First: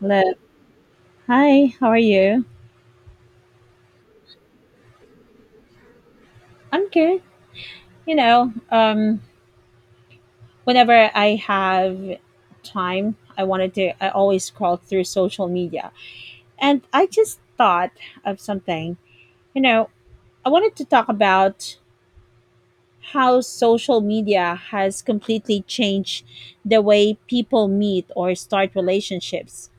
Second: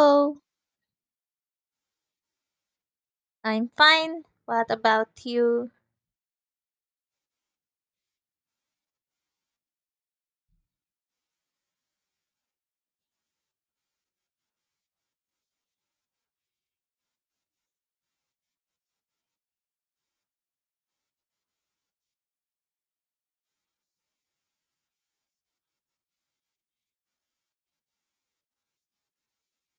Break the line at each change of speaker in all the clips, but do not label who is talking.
Hello. Hi, how are you?
I'm fine. What about you?
I'm good. You know, um, whenever I have time, I always scroll through social media. And I just thought of something. You know, I wanted to talk about how social media has completely changed the way people meet or start relationships.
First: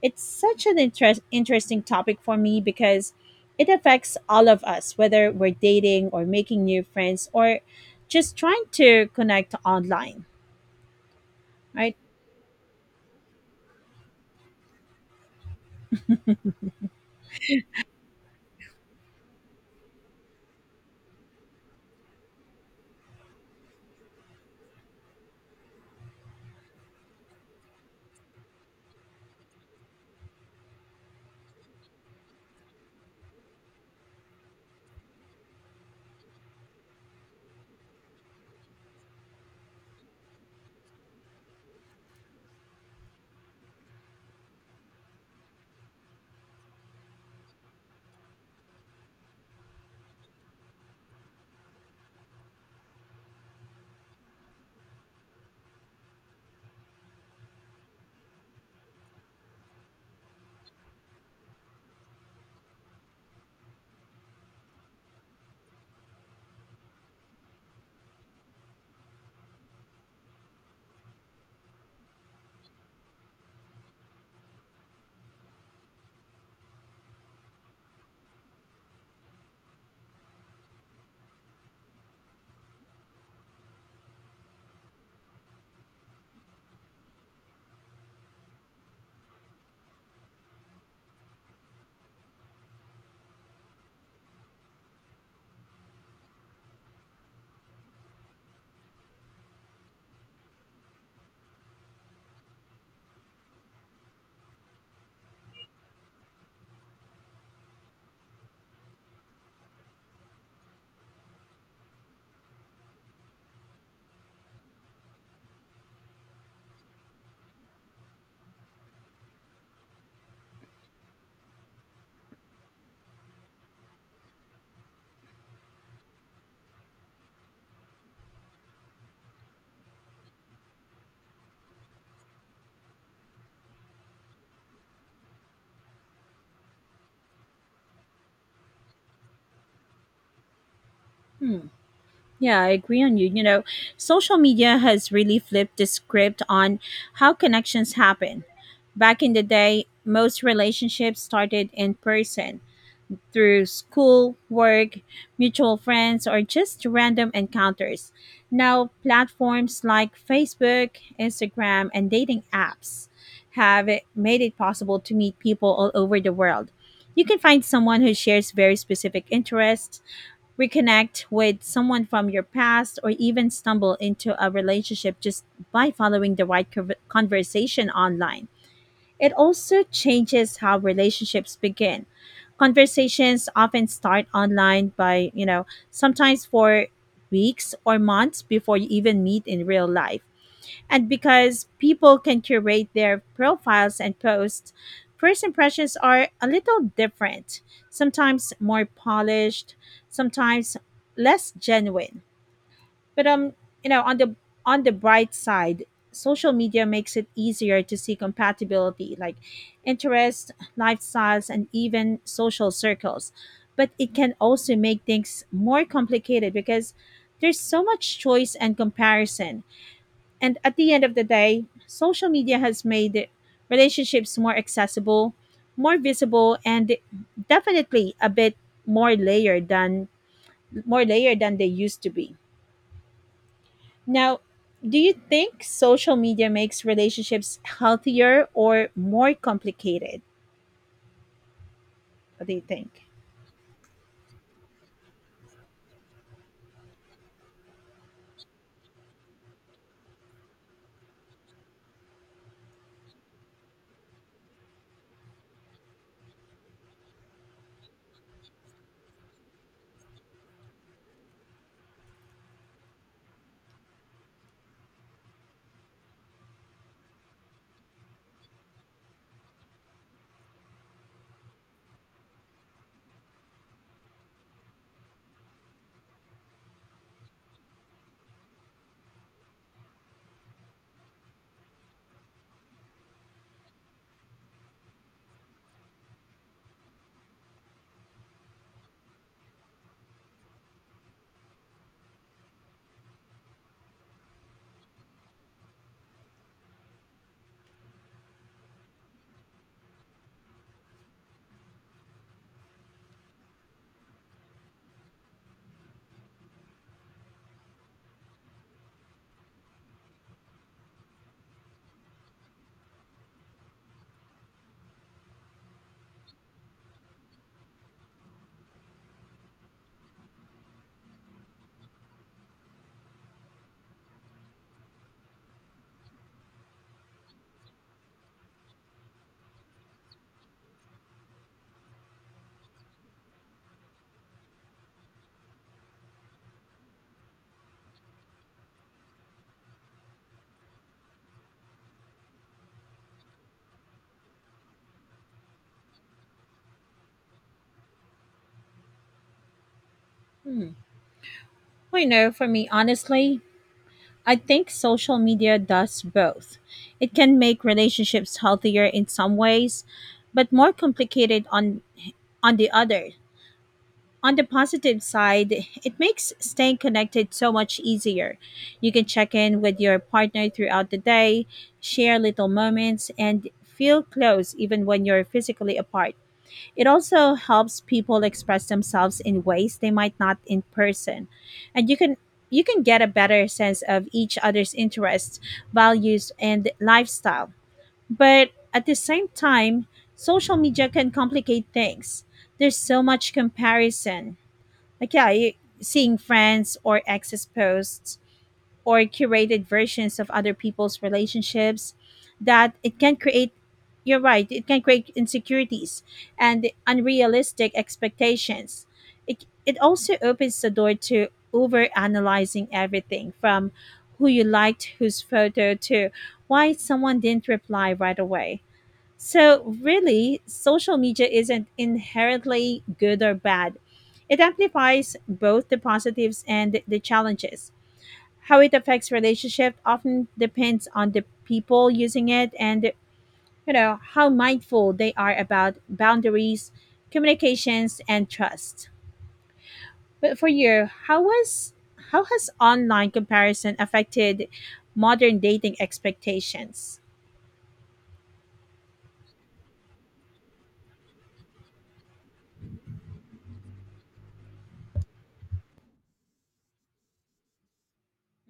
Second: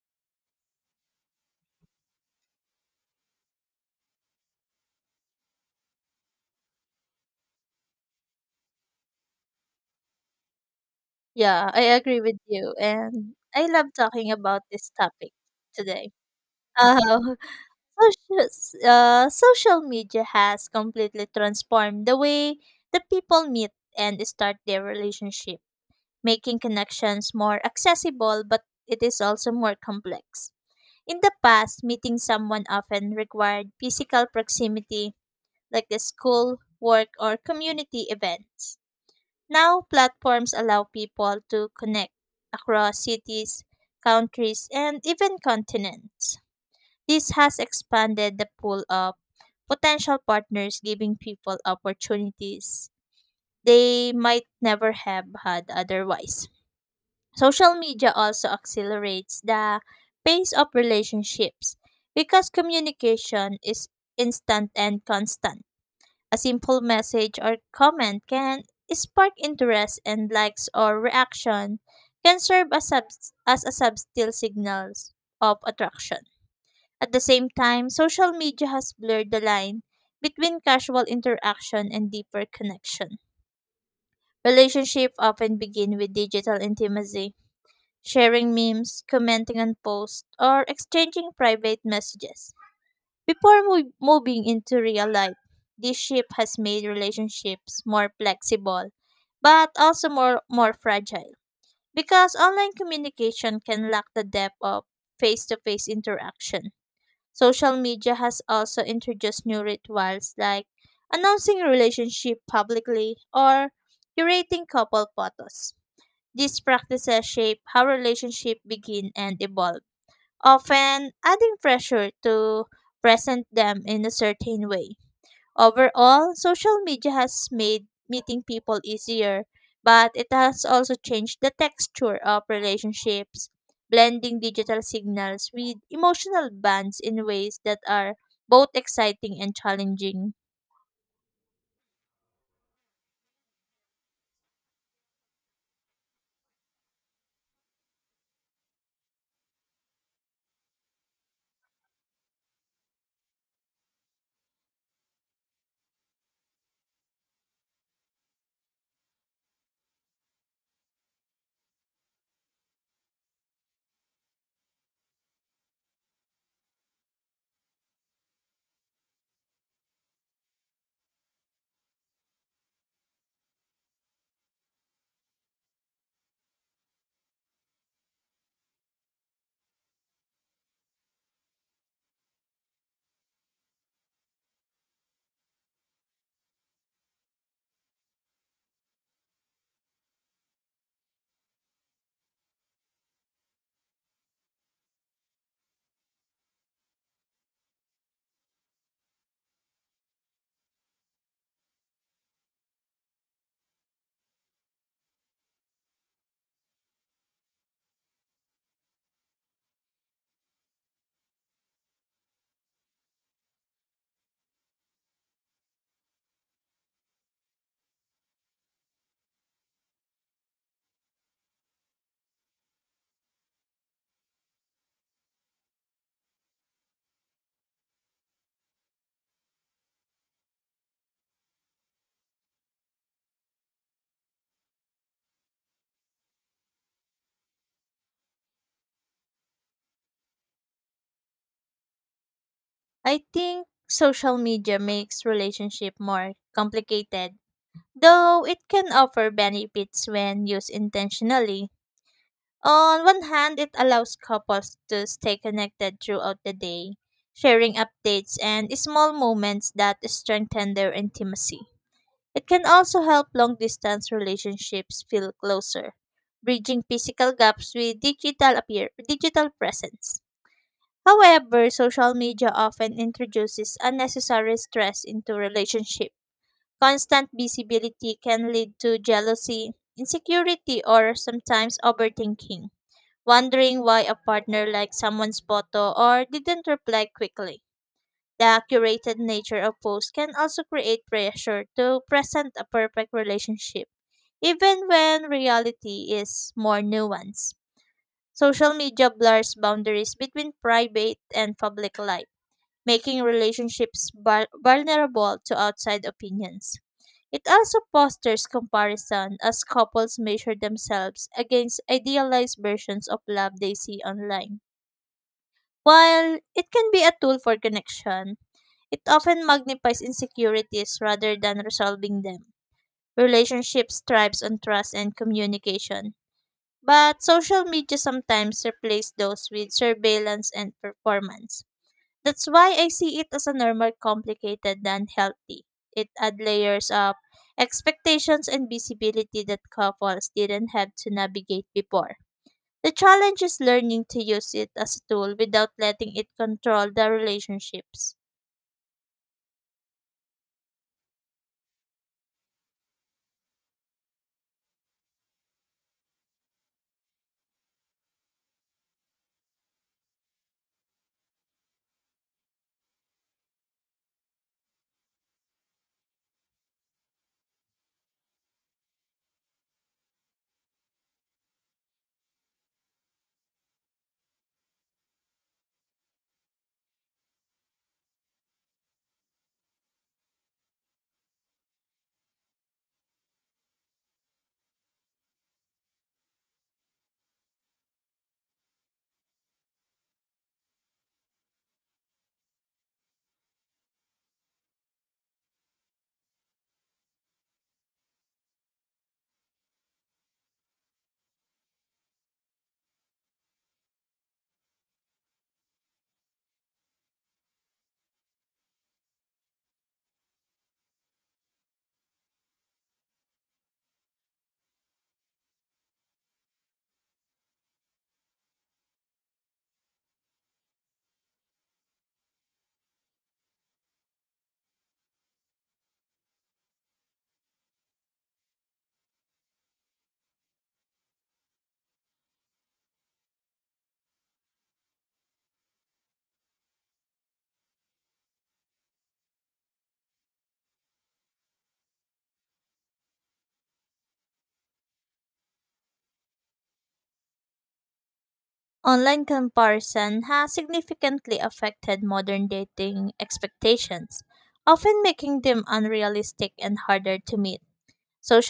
It's such an interesting topic for me because it affects all of us, whether we're dating or making new friends or just trying to connect online,
Yeah, I
right?
agree with you, and I love talking about this topic today. Uh, social, social media has completely transformed the way the people meet and start their relationship, making connections more accessible, but it is also more complex. In the past, meeting someone often required physical proximity, like the school, work, or community events. Now, platforms allow people to connect across cities, countries, and even continents. This has expanded the pool of potential partners, giving people opportunities they might never have had otherwise. Social media also accelerates the pace of relationships because communication is instant and constant. A simple message or comment can spark interest, and likes or reaction can serve as a subtle signals of attraction. At the same time, social media has blurred the line between casual interaction and deeper connection. Relationships often begin with digital intimacy, sharing memes, commenting on posts, or exchanging private messages. Before moving into real life, this shift has made relationships more flexible, but also more fragile because online communication can lack the depth of face to face interaction. Social media has also introduced new rituals like announcing a relationship publicly or curating couple photos. These practices shape how relationships begin and evolve, often adding pressure to present them in a certain way. Overall, social media has made meeting people easier, but it has also changed the texture of relationships, blending digital signals with emotional bonds in ways that are both exciting and challenging.
Hmm. Yeah, I agree on you. You know, social media has really flipped the script on how connections happen. Back in the day, most relationships started in person through school, work, mutual friends, or just random encounters. Now, platforms like Facebook, Instagram, and dating apps have made it possible to meet people all over the world. You can find someone who shares very specific interests, reconnect with someone from your past, or even stumble into a relationship just by following the right conversation online. It also changes how relationships begin. Conversations often start online by, you know, sometimes for weeks or months before you even meet in real life. And because people can curate their profiles and posts, first impressions are a little different, sometimes more polished, sometimes less genuine. But you know, on the on the bright side, social media makes it easier to see compatibility like interests, lifestyles, and even social circles. But it can also make things more complicated because there's so much choice and comparison. And at the end of the day, social media has made relationships more accessible, more visible, and definitely a bit more layered than more layered than they used to be. Now, do you think social media makes relationships healthier or more complicated? What do you think?
I think social media makes relationship more complicated, though it can offer benefits when used intentionally. On one hand, it allows couples to stay connected throughout the day, sharing updates and small moments that strengthen their intimacy. It can also help long distance relationships feel closer, bridging physical gaps with digital presence. However, social media often introduces unnecessary stress into relationships. Constant visibility can lead to jealousy, insecurity, or sometimes overthinking, wondering why a partner liked someone's photo or didn't reply quickly. The curated nature of posts can also create pressure to present a perfect relationship, even when reality is more nuanced. Social media blurs boundaries between private and public life, making relationships vulnerable to outside opinions. It also fosters comparison as couples measure themselves against idealized versions of love they see online. While it can be a tool for connection, it often magnifies insecurities rather than resolving them. Relationships thrives on trust and communication, but social media sometimes replaces those with surveillance and performance. That's why I see it as a normal complicated than healthy. It adds layers of expectations and visibility that couples didn't have to navigate before. The challenge is learning to use it as a tool without letting it control the relationships.
Hmm. Well, you know, for me, honestly, I think social media does both. It can make relationships healthier in some ways, but more complicated on the other. On the positive side, it makes staying connected so much easier. You can check in with your partner throughout the day, share little moments, and feel close even when you're physically apart. It also helps people express themselves in ways they might not in person. And you can get a better sense of each other's interests, values, and lifestyle. But at the same time, social media can complicate things. There's so much comparison like yeah you, seeing friends or exes posts or curated versions of other people's relationships that it can create you're right it can create insecurities and unrealistic expectations. It also opens the door to over analyzing everything from who you liked whose photo to why someone didn't reply right away. So, really, social media isn't inherently good or bad. It amplifies both the positives and the challenges. How it affects relationship often depends on the people using it and, you know, how mindful they are about boundaries, communications and trust. But for you, how has online comparison affected modern dating expectations?
Online comparison has significantly affected modern dating expectations, often making them unrealistic and harder to meet.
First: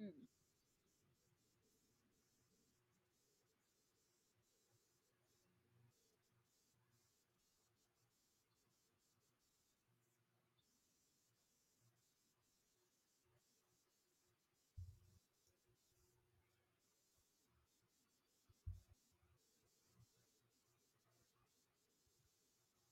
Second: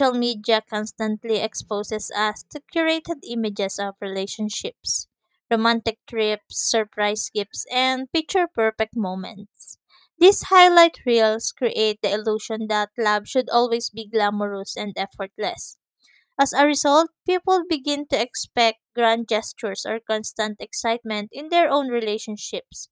Mm,
media constantly exposes us to curated images of relationships, romantic trips, surprise gifts, and picture perfect moments. These highlight reels create the illusion that love should always be glamorous and effortless. As a result, people begin to expect grand gestures or constant excitement in their own relationships.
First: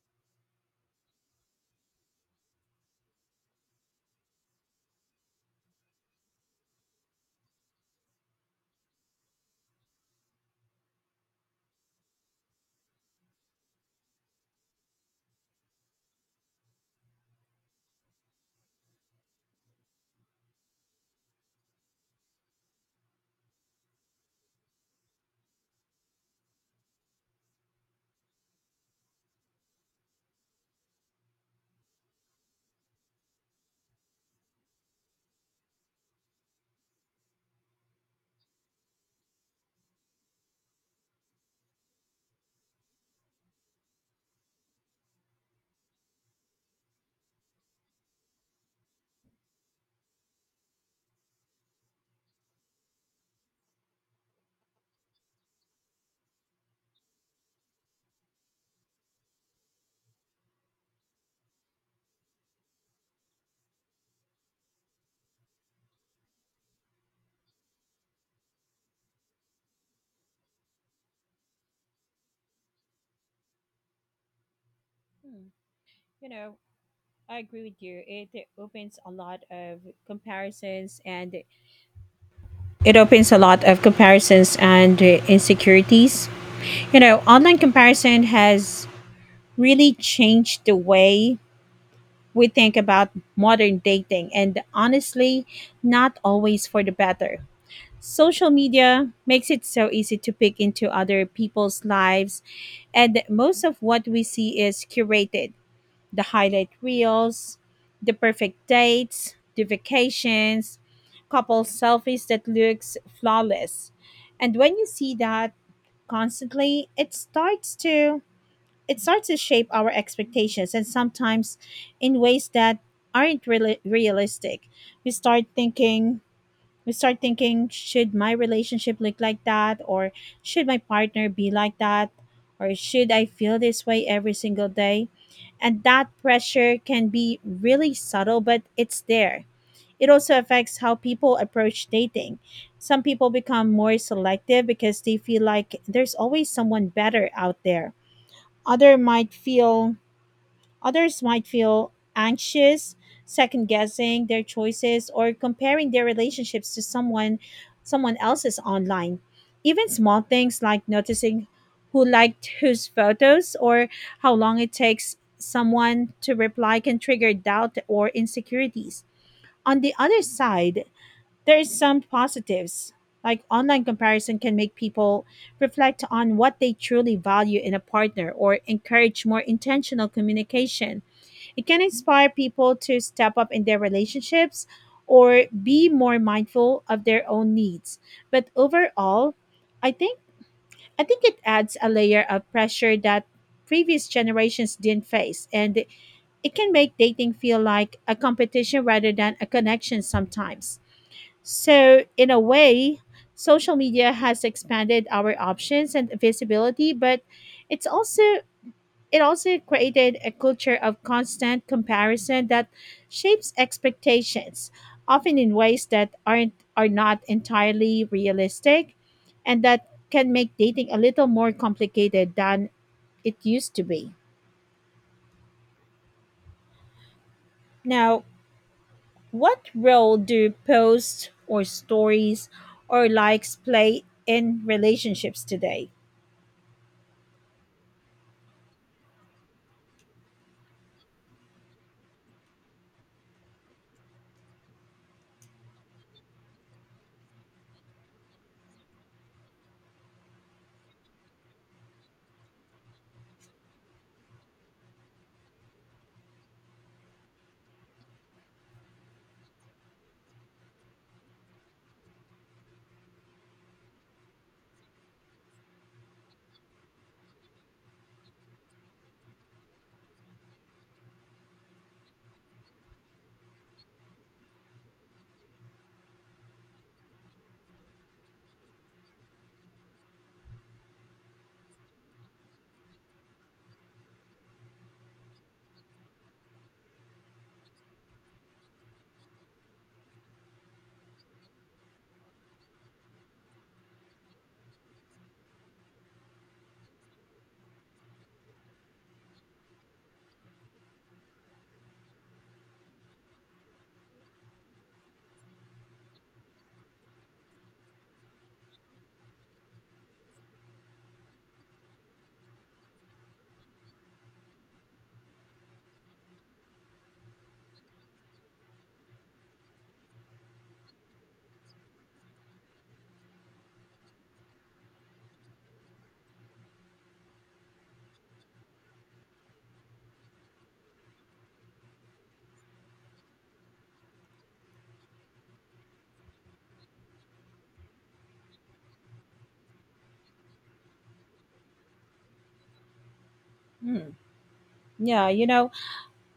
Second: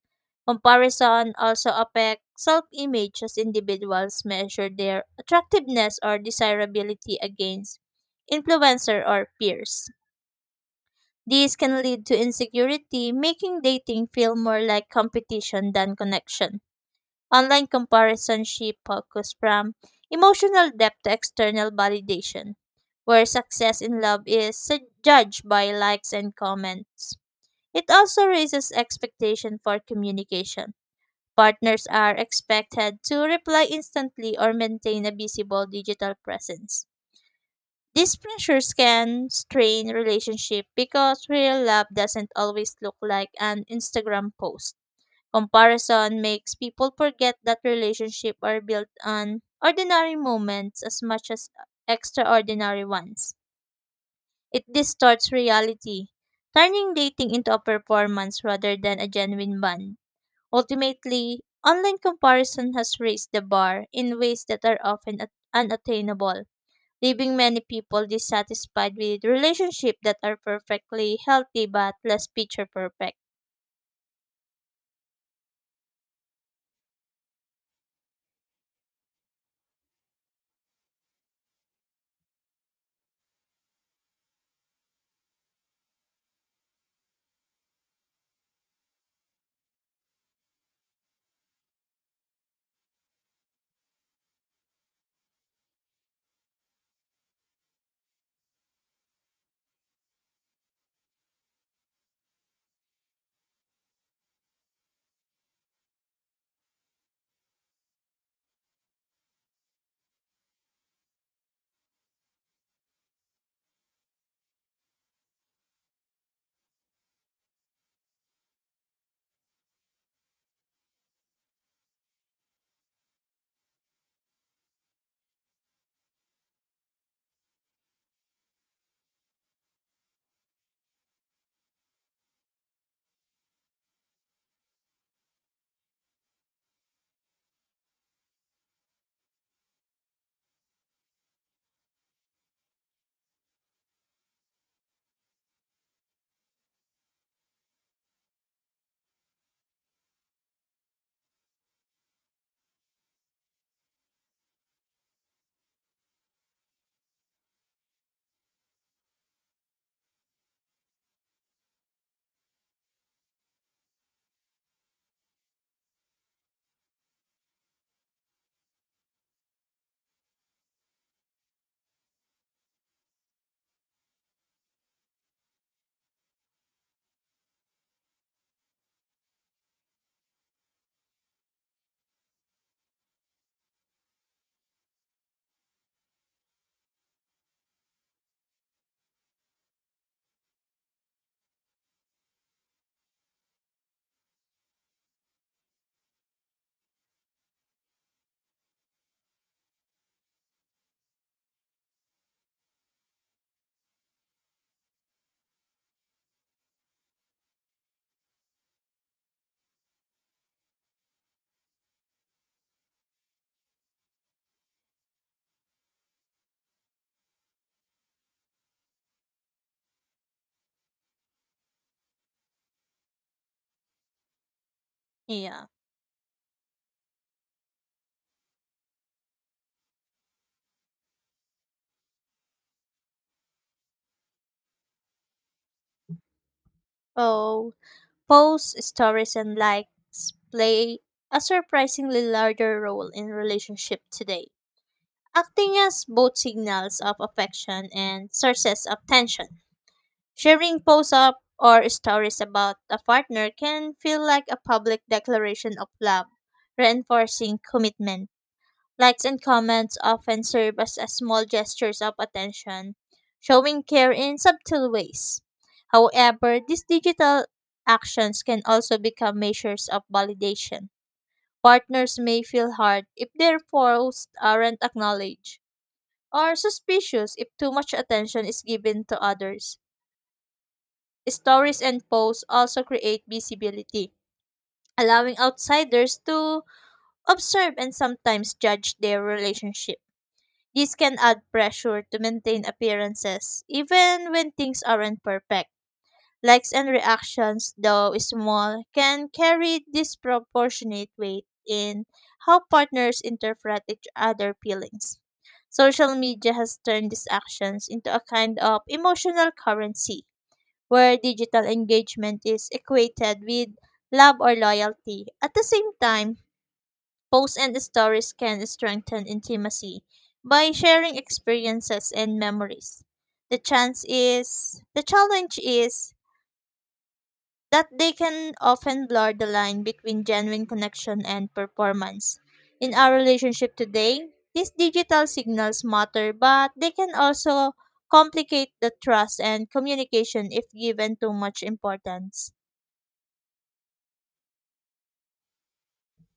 Comparison also affects self image as individuals measure their attractiveness or desirability against influencer or peers. These can lead to insecurity, making dating feel more like competition than connection. Online comparison shift focus from emotional depth to external validation, where success in love is judged by likes and comments. It also raises expectation for communication. Partners are expected to reply instantly or maintain a visible digital presence. These pressures can strain relationship because real love doesn't always look like an Instagram post. Comparison makes people forget that relationships are built on ordinary moments as much as extraordinary ones. It distorts reality, turning dating into a performance rather than a genuine bond. Ultimately, online comparison has raised the bar in ways that are often unattainable, leaving many people dissatisfied with relationships that are perfectly healthy but less picture perfect.
mm. You know, I agree with you. It opens a lot of comparisons and it opens a lot of comparisons and insecurities. You know, online comparison has really changed the way we think about modern dating and honestly, not always for the better. Social media makes it so easy to peek into other people's lives, and most of what we see is curated: the highlight reels, the perfect dates, the vacations, couple selfies that looks flawless. And when you see that constantly, it starts to shape our expectations and sometimes in ways that aren't really realistic. We start thinking we start thinking should my relationship look like that, or should my partner be like that, or should I feel this way every single day? And that pressure can be really subtle but it's there. It also affects how people approach dating. Some people become more selective because they feel like there's always someone better out there. other might feel Others might feel anxious, second guessing their choices or comparing their relationships to someone else's online. Even small things like noticing who liked whose photos or how long it takes someone to reply can trigger doubt or insecurities. On the other side, there is some positives. Like online comparison can make people reflect on what they truly value in a partner or encourage more intentional communication. It can inspire people to step up in their relationships or be more mindful of their own needs. But overall, I think I think it adds a layer of pressure that previous generations didn't face, and it can make dating feel like a competition rather than a connection sometimes. So, in a way, social media has expanded our options and visibility, but it's also it also created a culture of constant comparison that shapes expectations, often in ways that are not entirely realistic, and that can make dating a little more complicated than it used to be.
Yeah.
Now, what role do posts or stories or likes play in relationships today?
Oh, Posts, stories, and likes play a surprisingly larger role in relationship today, acting as both signals of affection and sources of tension. Sharing posts up or stories about a partner can feel like a public declaration of love, reinforcing commitment. Likes and comments often serve as small gestures of attention, showing care in subtle ways. However, these digital actions can also become measures of validation. Partners may feel hurt if their posts aren't acknowledged, or suspicious if too much attention is given to others. Stories and posts also create visibility, allowing outsiders to observe and sometimes judge their relationship. This can add pressure to maintain appearances, even when things aren't perfect. Likes and reactions, though small, can carry disproportionate weight in how partners interpret each other's feelings. Social media has turned these actions into a kind of emotional currency, where digital engagement is equated with love or loyalty. At the same time, posts and stories can strengthen intimacy by sharing experiences and memories. The challenge is that they can often blur the line between genuine connection and performance. In our relationship today, these digital signals matter, but they can also complicate the trust and communication if given too much importance.
Hmm. Yeah, you know,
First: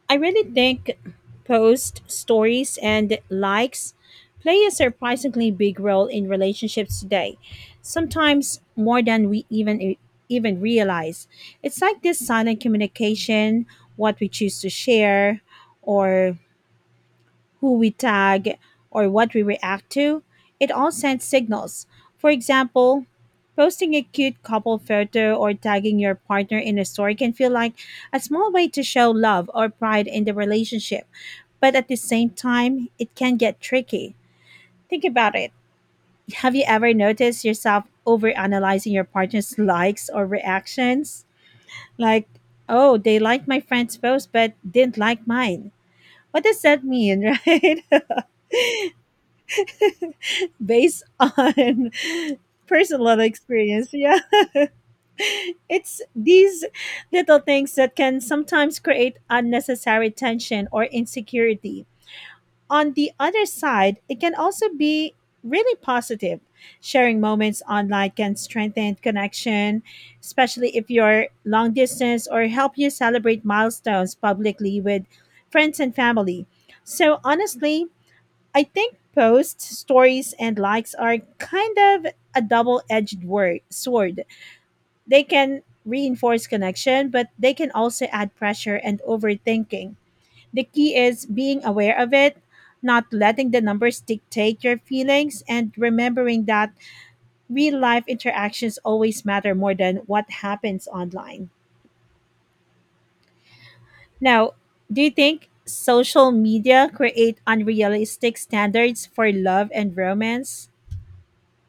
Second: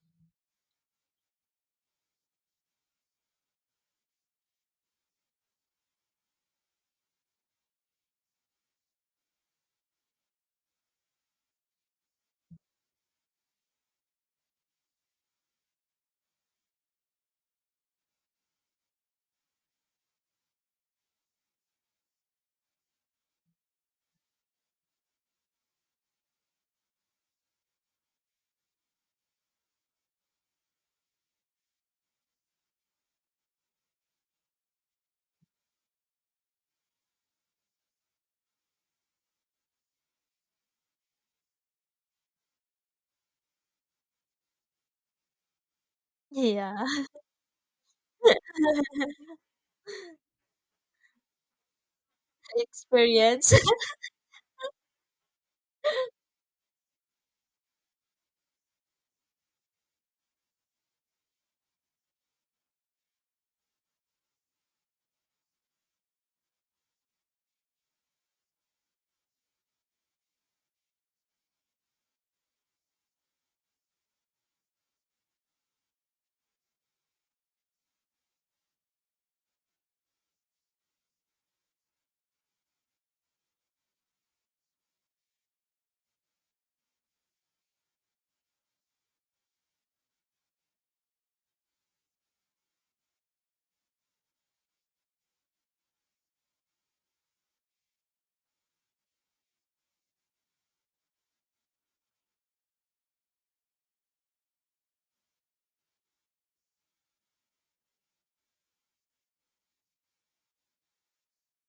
I really think posts, stories, and likes play a surprisingly big role in relationships today, sometimes more than we even realize. It's like this silent communication, what we choose to share, or who we tag, or what we react to, it all sends signals. For example, posting a cute couple photo or tagging your partner in a story can feel like a small way to show love or pride in the relationship. But at the same time, it can get tricky. Think about it. Have you ever noticed yourself overanalyzing your partner's likes or reactions? Like, oh, they liked my friend's post but didn't like mine. What does
Yeah,
that mean, right? Based on personal
experience.
experience. Yeah. It's these little things that can sometimes create unnecessary tension or insecurity. On the other side, it can also be really positive. Sharing moments online can strengthen connection, especially if you're long distance, or help you celebrate milestones publicly with friends and family. So, honestly, I think posts, stories, and likes are kind of a double edged word sword. They can reinforce connection, but they can also add pressure and overthinking. The key is being aware of it, not letting the numbers dictate your feelings, and remembering that real life interactions always matter more than what happens online. Now, do you think social media create unrealistic standards for love and romance?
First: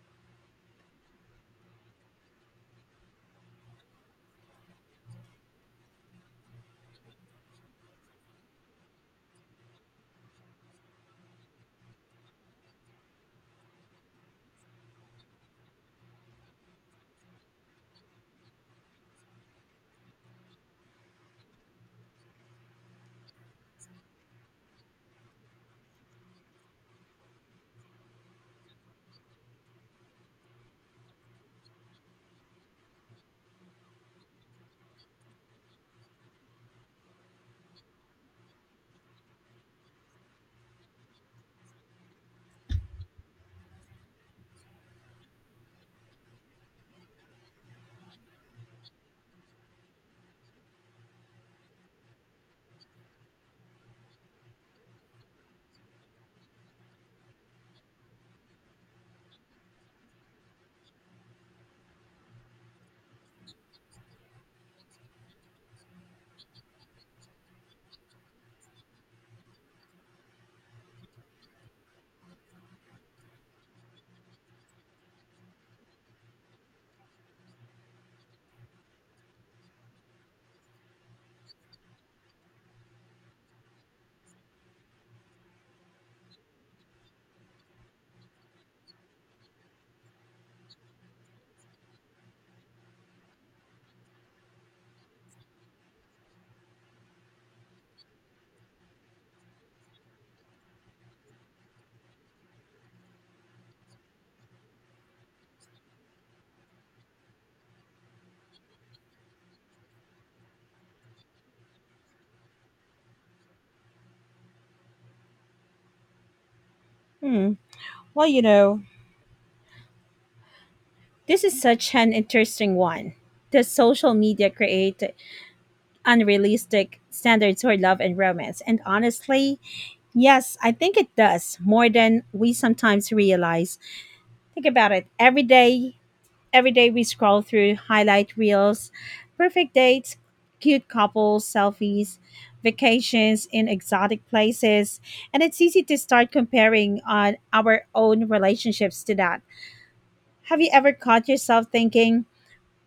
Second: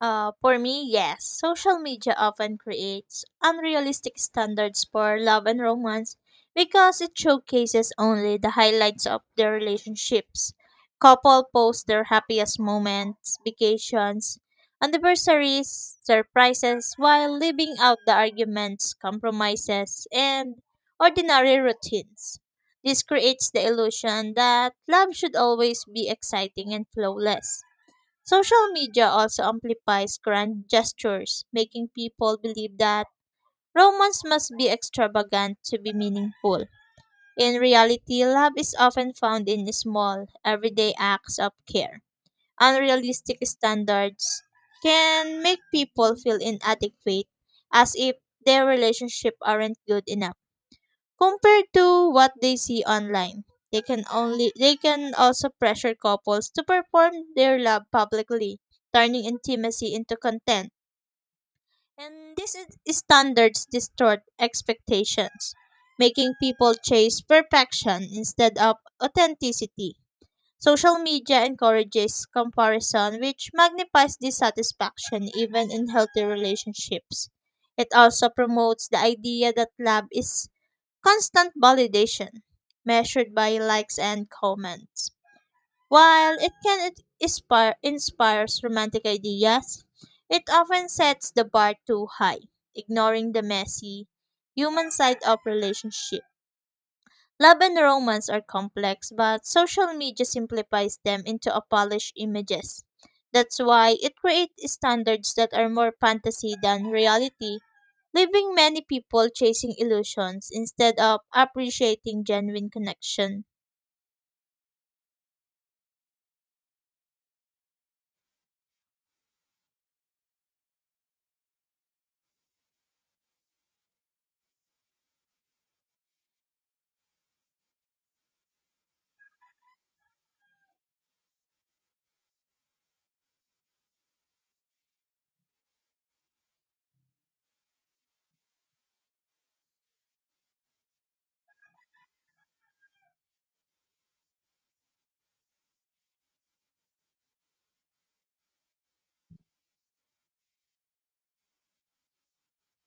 For me, yes. Social media often creates unrealistic standards for love and romance because it showcases only the highlights of their relationships. Couple post their happiest moments, vacations, anniversaries, surprises, while leaving out the arguments, compromises, and ordinary routines. This creates the illusion that love should always be exciting and flawless. Social media also amplifies grand gestures, making people believe that romance must be extravagant to be meaningful. In reality, love is often found in small, everyday acts of care. Unrealistic standards can make people feel inadequate, as if their relationship aren't good enough compared to what they see online. They can also pressure couples to perform their love publicly, turning intimacy into content. And these standards distort expectations, making people chase perfection instead of authenticity. Social media encourages comparison, which magnifies dissatisfaction even in healthy relationships. It also promotes the idea that love is constant validation measured by likes and comments. While it can inspires romantic ideas, it often sets the bar too high, ignoring the messy human side of relationship. Love and romance are complex, but social media simplifies them into a polished images. That's why it creates standards that are more fantasy than reality, leaving many people chasing illusions instead of appreciating genuine connection.
Hmm. Well, you know, this is such an interesting one. Does social media create unrealistic standards for love and romance? And honestly, yes, I think it does more than we sometimes realize. Think about it. Every day we scroll through highlight reels, perfect dates, cute couples, selfies, vacations in exotic places, and it's easy to start comparing on our own relationships to that. Have you ever caught yourself thinking,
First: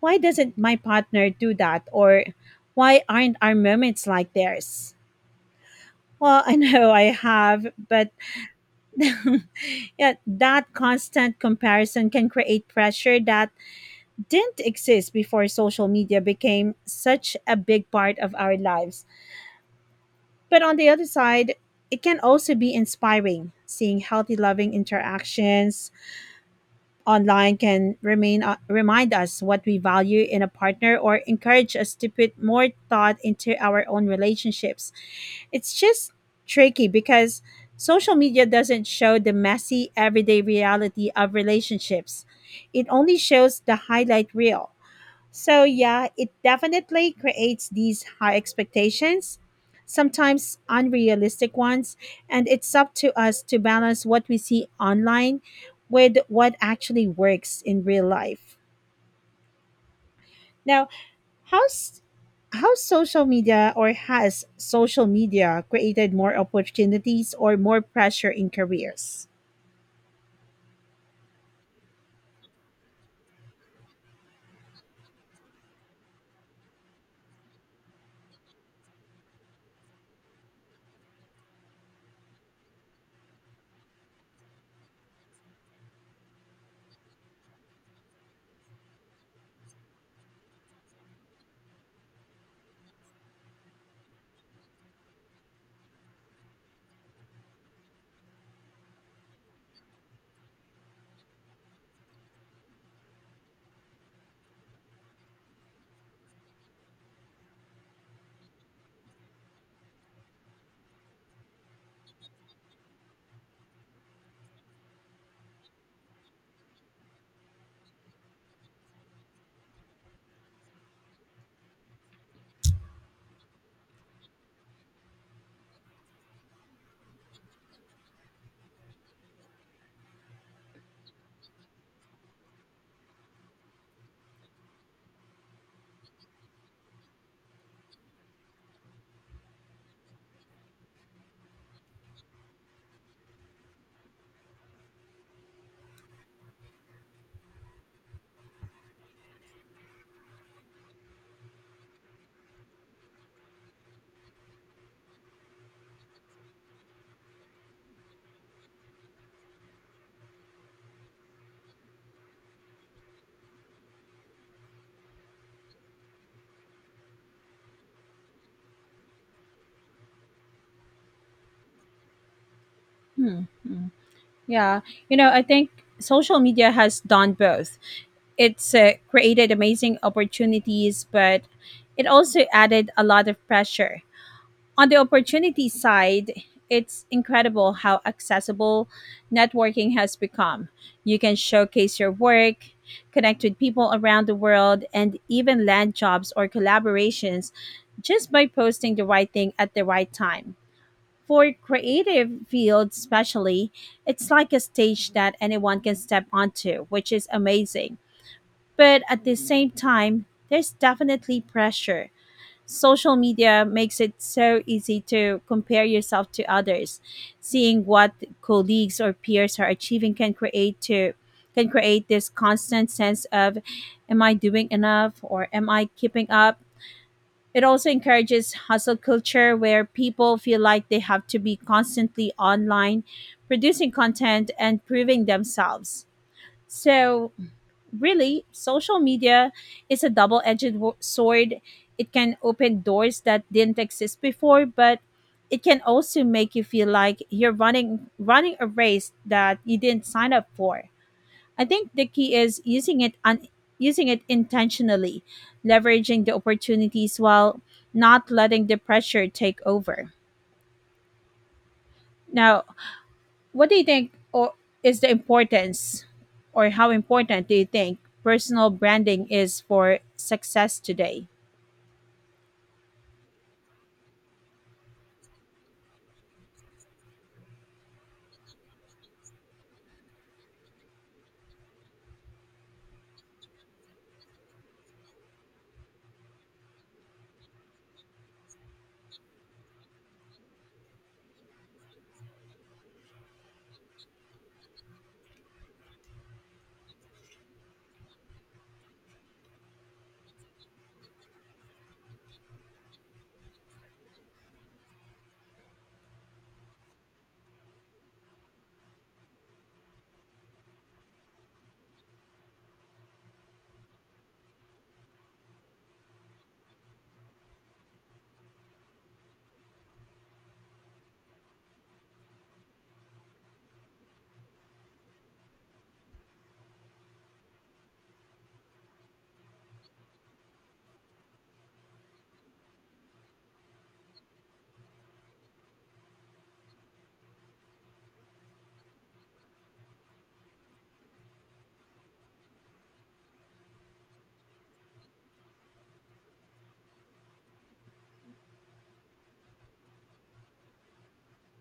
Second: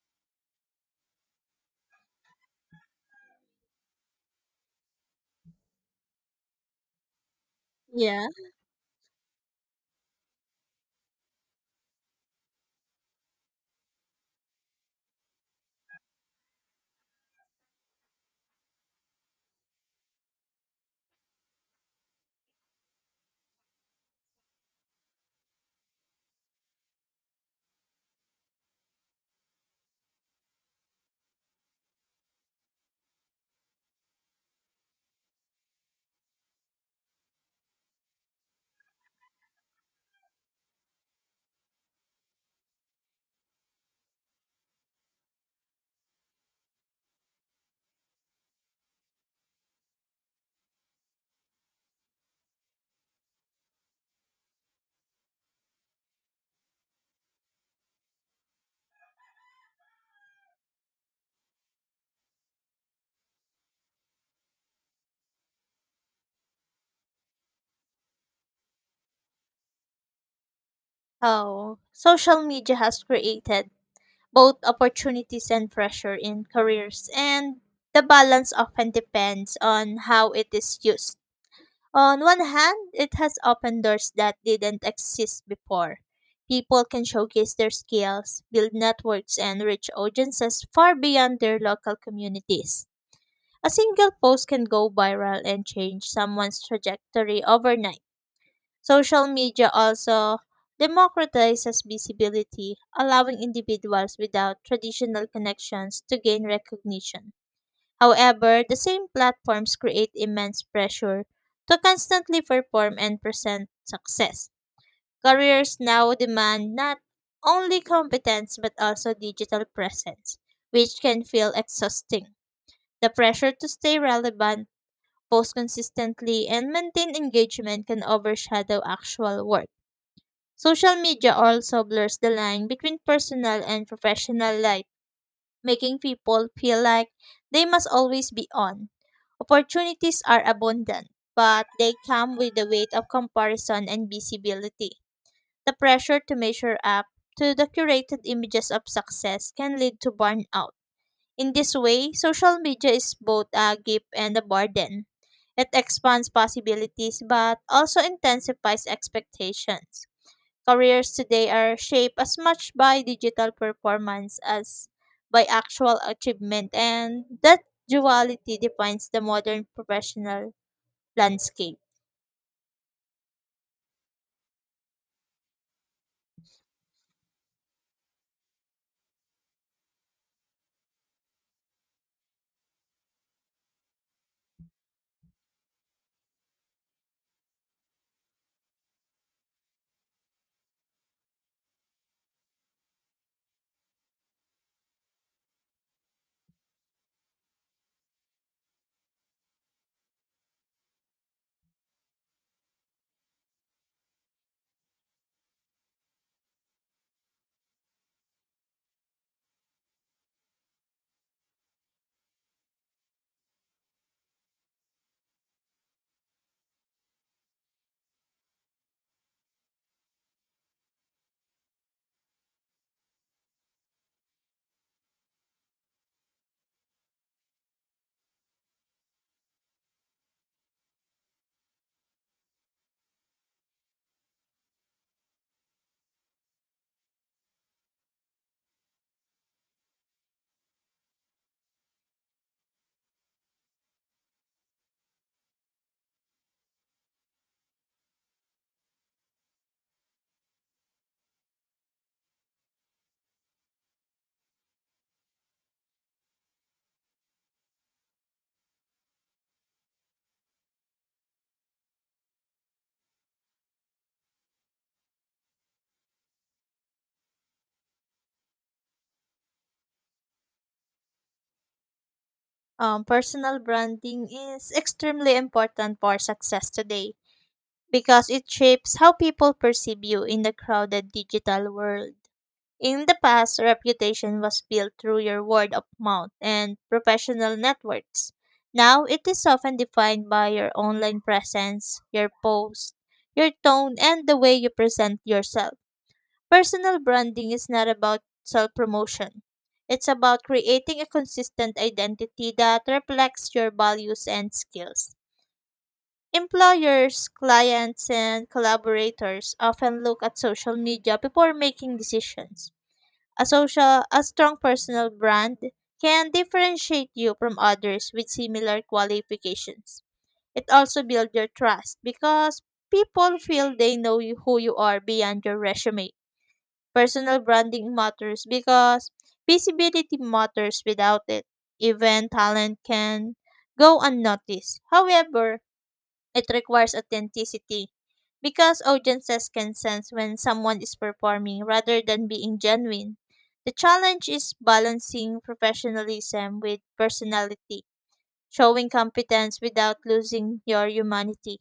why doesn't my partner do that? Or why aren't our moments like theirs? Well, I know I have, but
Yeah.
yeah, that constant comparison can create pressure that didn't exist before social media became such a big part of our lives. But on the other side, it can also be inspiring. Seeing healthy, loving interactions online can remain remind us what we value in a partner or encourage us to put more thought into our own relationships. It's just tricky because social media doesn't show the messy everyday reality of relationships. It only shows the highlight reel. So, yeah, it definitely creates these high expectations, sometimes unrealistic ones, and it's up to us to balance what we see online with what actually works in real life. Now, how's how social media created more opportunities or more pressure in careers?
Oh, Social media has created both opportunities and pressure in careers, and the balance often depends on how it is used. On one hand, it has opened doors that didn't exist before. People can showcase their skills, build networks, and reach audiences far beyond their local communities. A single post can go viral and change someone's trajectory overnight. Social media also democratizes visibility, allowing individuals without traditional connections to gain recognition. However, the same platforms create immense pressure to constantly perform and present success. Careers now demand not only competence but also digital presence, which can feel exhausting. The pressure to stay relevant, post consistently, and maintain engagement can overshadow actual work. Social media also blurs the line between personal and professional life, making people feel like they must always be on. Opportunities are abundant, but they come with the weight of comparison and visibility. The pressure to measure up to the curated images of success can lead to burnout. In this way, social media is both a gift and a burden. It expands possibilities but also intensifies expectations. Careers today are shaped as much by digital performance as by actual achievement, and that duality defines the modern professional landscape.
Hmm, hmm. Yeah. You know, I think social media has done both. It's created amazing opportunities, but it also added a lot of pressure. On the opportunity side, it's incredible how accessible networking has become. You can showcase your work, connect with people around the world, and even land jobs or collaborations just by posting the right thing at the right time. For creative fields, especially, it's like a stage that anyone can step onto, which is amazing. But at the same time, there's definitely pressure. Social media makes it so easy to compare yourself to others. Seeing what colleagues or peers are achieving can create to can create this constant sense of am I doing enough or am I keeping up. It also encourages hustle culture where people feel like they have to be constantly online producing content and proving themselves. So really, social media is a double edged sword. It can open doors that didn't exist before, but it can also make you feel like you're running a race that you didn't sign up for. I think the key is using it intentionally, leveraging the opportunities while not letting the pressure take over. Now, What do you think o- is the importance, or how important do you think personal branding is for success today?
Personal branding is extremely important for success today because it shapes how people perceive you in the crowded digital world. In the past, reputation was built through your word of mouth and professional networks. Now, it is often defined by your online presence, your post, your tone, and the way you present yourself. Personal branding is not about self promotion. It's about creating a consistent identity that reflects your values and skills. Employers, clients, and collaborators often look at social media before making decisions. A strong personal brand can differentiate you from others with similar qualifications. It also builds your trust because people feel they know you, who you are beyond your resume. Personal branding matters because visibility matters. Without it, even talent can go unnoticed. However, it requires authenticity because audiences can sense when someone is performing rather than being genuine. The challenge is balancing professionalism with personality, showing competence without losing your humanity.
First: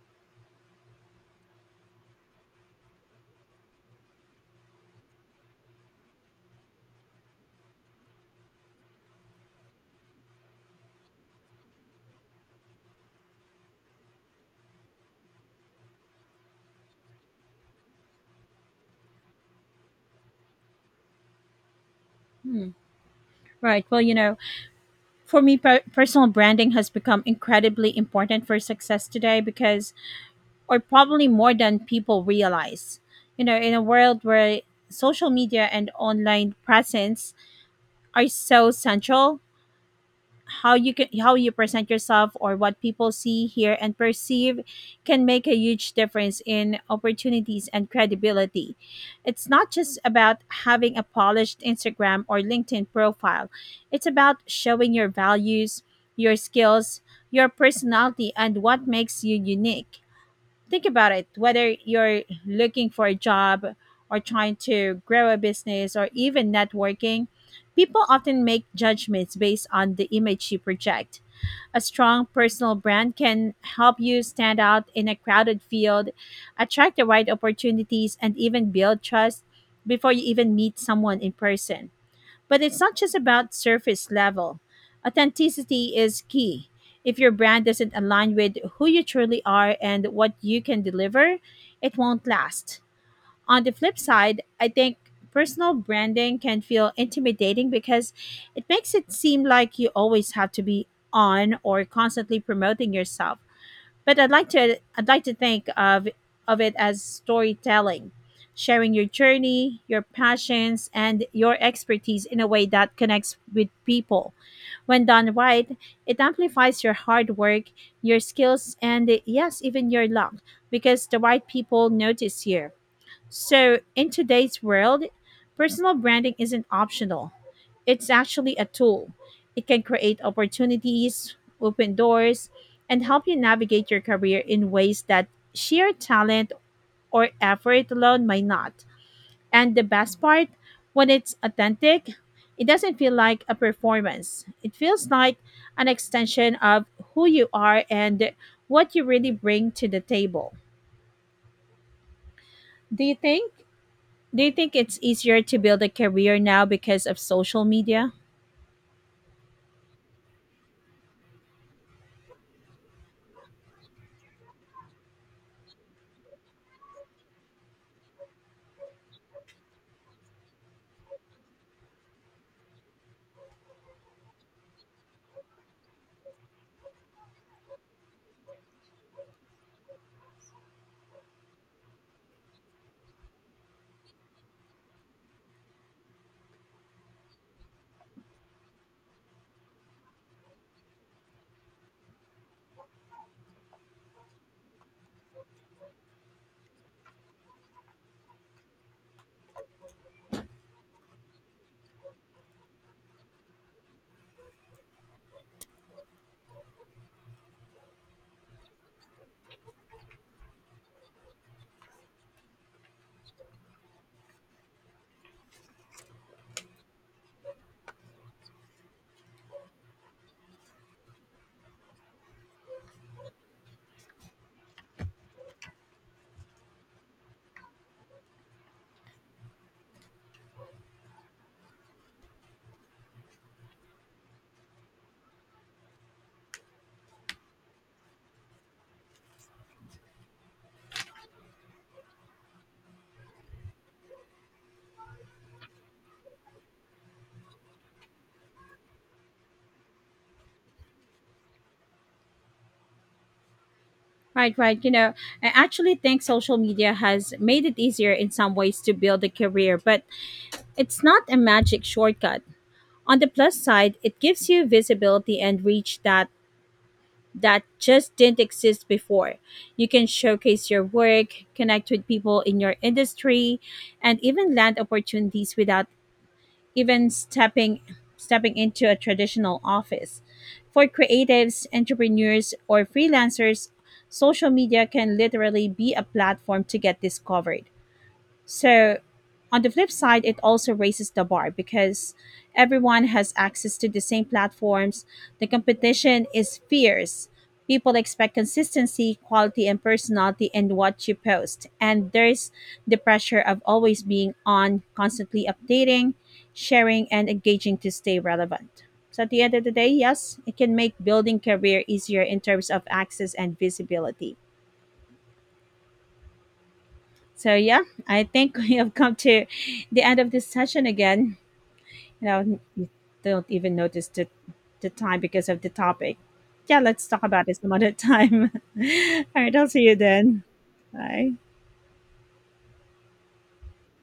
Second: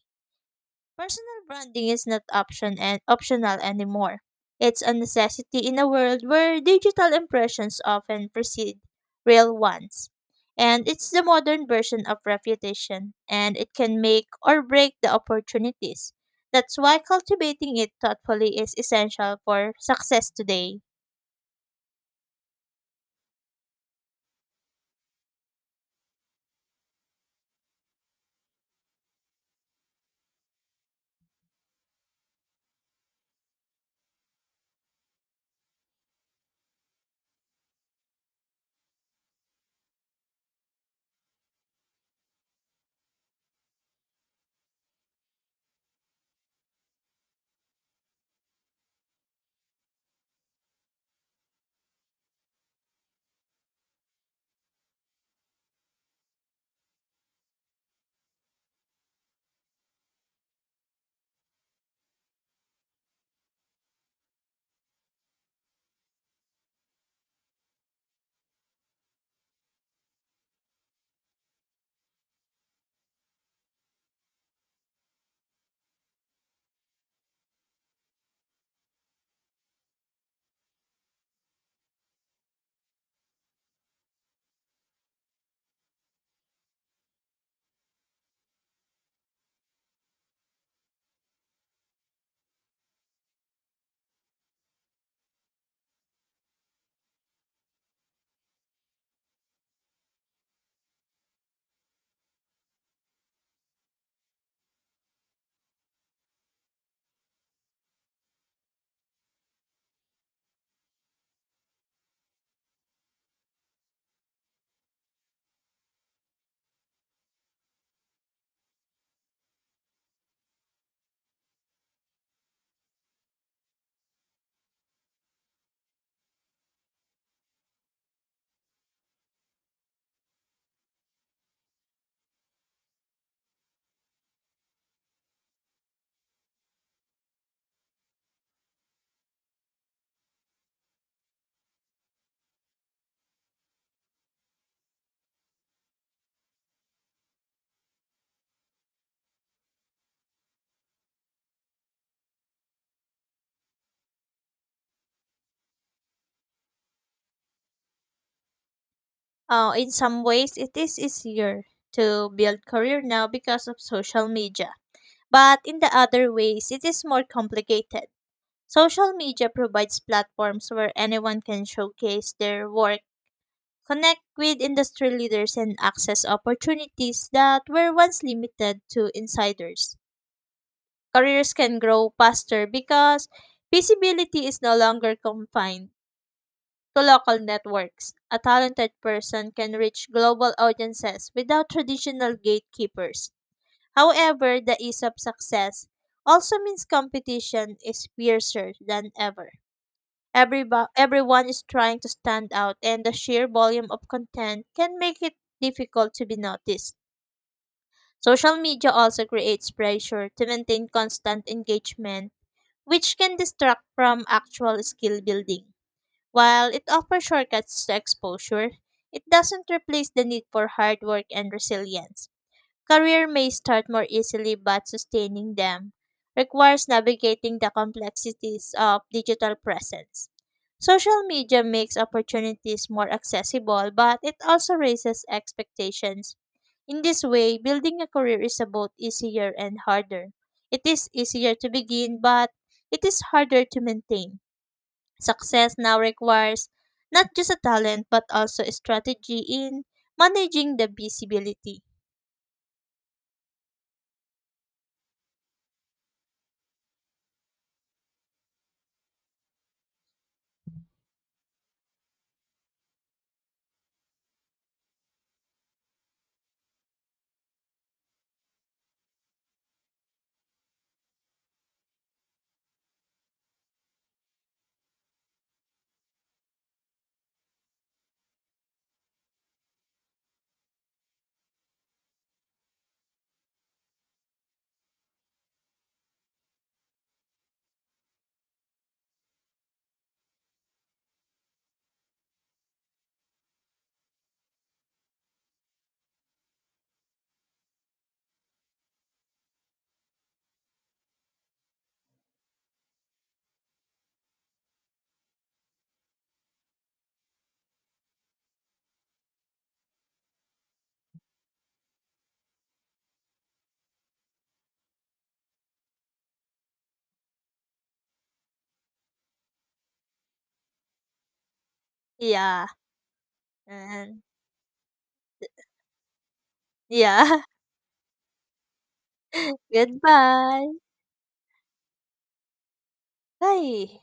Personal branding is not optional anymore. It's a necessity in a world where digital impressions often precede real ones. And it's the modern version of reputation, and it can make or break the opportunities. That's why cultivating it thoughtfully is essential for success today.
Hmm. Right. Well, for me, personal branding has become incredibly important for success today, or probably more than people realize. You know, in a world where social media and online presence are so central, how you present yourself, or what people see, hear and perceive, can make a huge difference in opportunities and credibility. It's not just about having a polished Instagram or LinkedIn profile. It's about showing your values, your skills, your personality and what makes you unique. Think about it: whether you're looking for a job, or trying to grow a business, or even networking, people often make judgments based on the image you project. A strong personal brand can help you stand out in a crowded field, attract the right opportunities, and even build trust before you even meet someone in person. But it's not just about surface level. Authenticity is key. If your brand doesn't align with who you truly are and what you can deliver, it won't last. On the flip side, I think personal branding can feel intimidating because it makes it seem like you always have to be on, or constantly promoting yourself. But I'd like to think of it as storytelling, sharing your journey, your passions, and your expertise in a way that connects with people. When done right, it amplifies your hard work, your skills, and yes, even your luck, because the right people notice you. So, in today's world, personal branding isn't optional. It's actually a tool. It can create opportunities, open doors, and help you navigate your career in ways that sheer talent or effort alone might not. And the best part, when it's authentic, it doesn't feel like a performance. It feels like an extension of who you are and what you really bring to the table. Do you think Do you think it's easier to build a career now because of social media?
In some ways, it is easier to build career now because of social media, but in the other ways, it is more complicated. Social media provides platforms where anyone can showcase their work, connect with industry leaders, and access opportunities that were once limited to insiders. Careers can grow faster because visibility is no longer confined to local networks. A talented person can reach global audiences without traditional gatekeepers. However, the ease of success also means competition is fiercer than ever. Everyone is trying to stand out, and the sheer volume of content can make it difficult to be noticed. Social media also creates pressure to maintain constant engagement, which can distract from actual skill building. While it offers shortcuts to exposure, it doesn't replace the need for hard work and resilience. Career may start more easily, but sustaining them requires navigating the complexities of digital presence. Social media makes opportunities more accessible, but it also raises expectations. In this way, building a career is both easier and harder. It is easier to begin, but it is harder to maintain. Success now requires not just a talent, but also a strategy in managing the visibility.
Right, right. You know, I actually think social media has made it easier in some ways to build a career, but it's not a magic shortcut. On the plus side, it gives you visibility and reach that just didn't exist before. You can showcase your work, connect with people in your industry, and even land opportunities without even stepping stepping into a traditional office. For creatives, entrepreneurs, or freelancers, social media can literally be a platform to get discovered. So, on the flip side, it also raises the bar because everyone has access to the same platforms. The competition is fierce. People expect consistency, quality, and personality in what you post. And there's the pressure of always being on, constantly updating, sharing, and engaging to stay relevant. So, at the end of the day, yes, it can make building career easier in terms of access and visibility. So yeah, I think we have come to the end of this session again. You know,
Yeah.
you don't even notice
And
the time because of the topic. Yeah, let's talk
yeah,
about this some other time. All right, I'll see you then.
goodbye.
Bye.
Bye.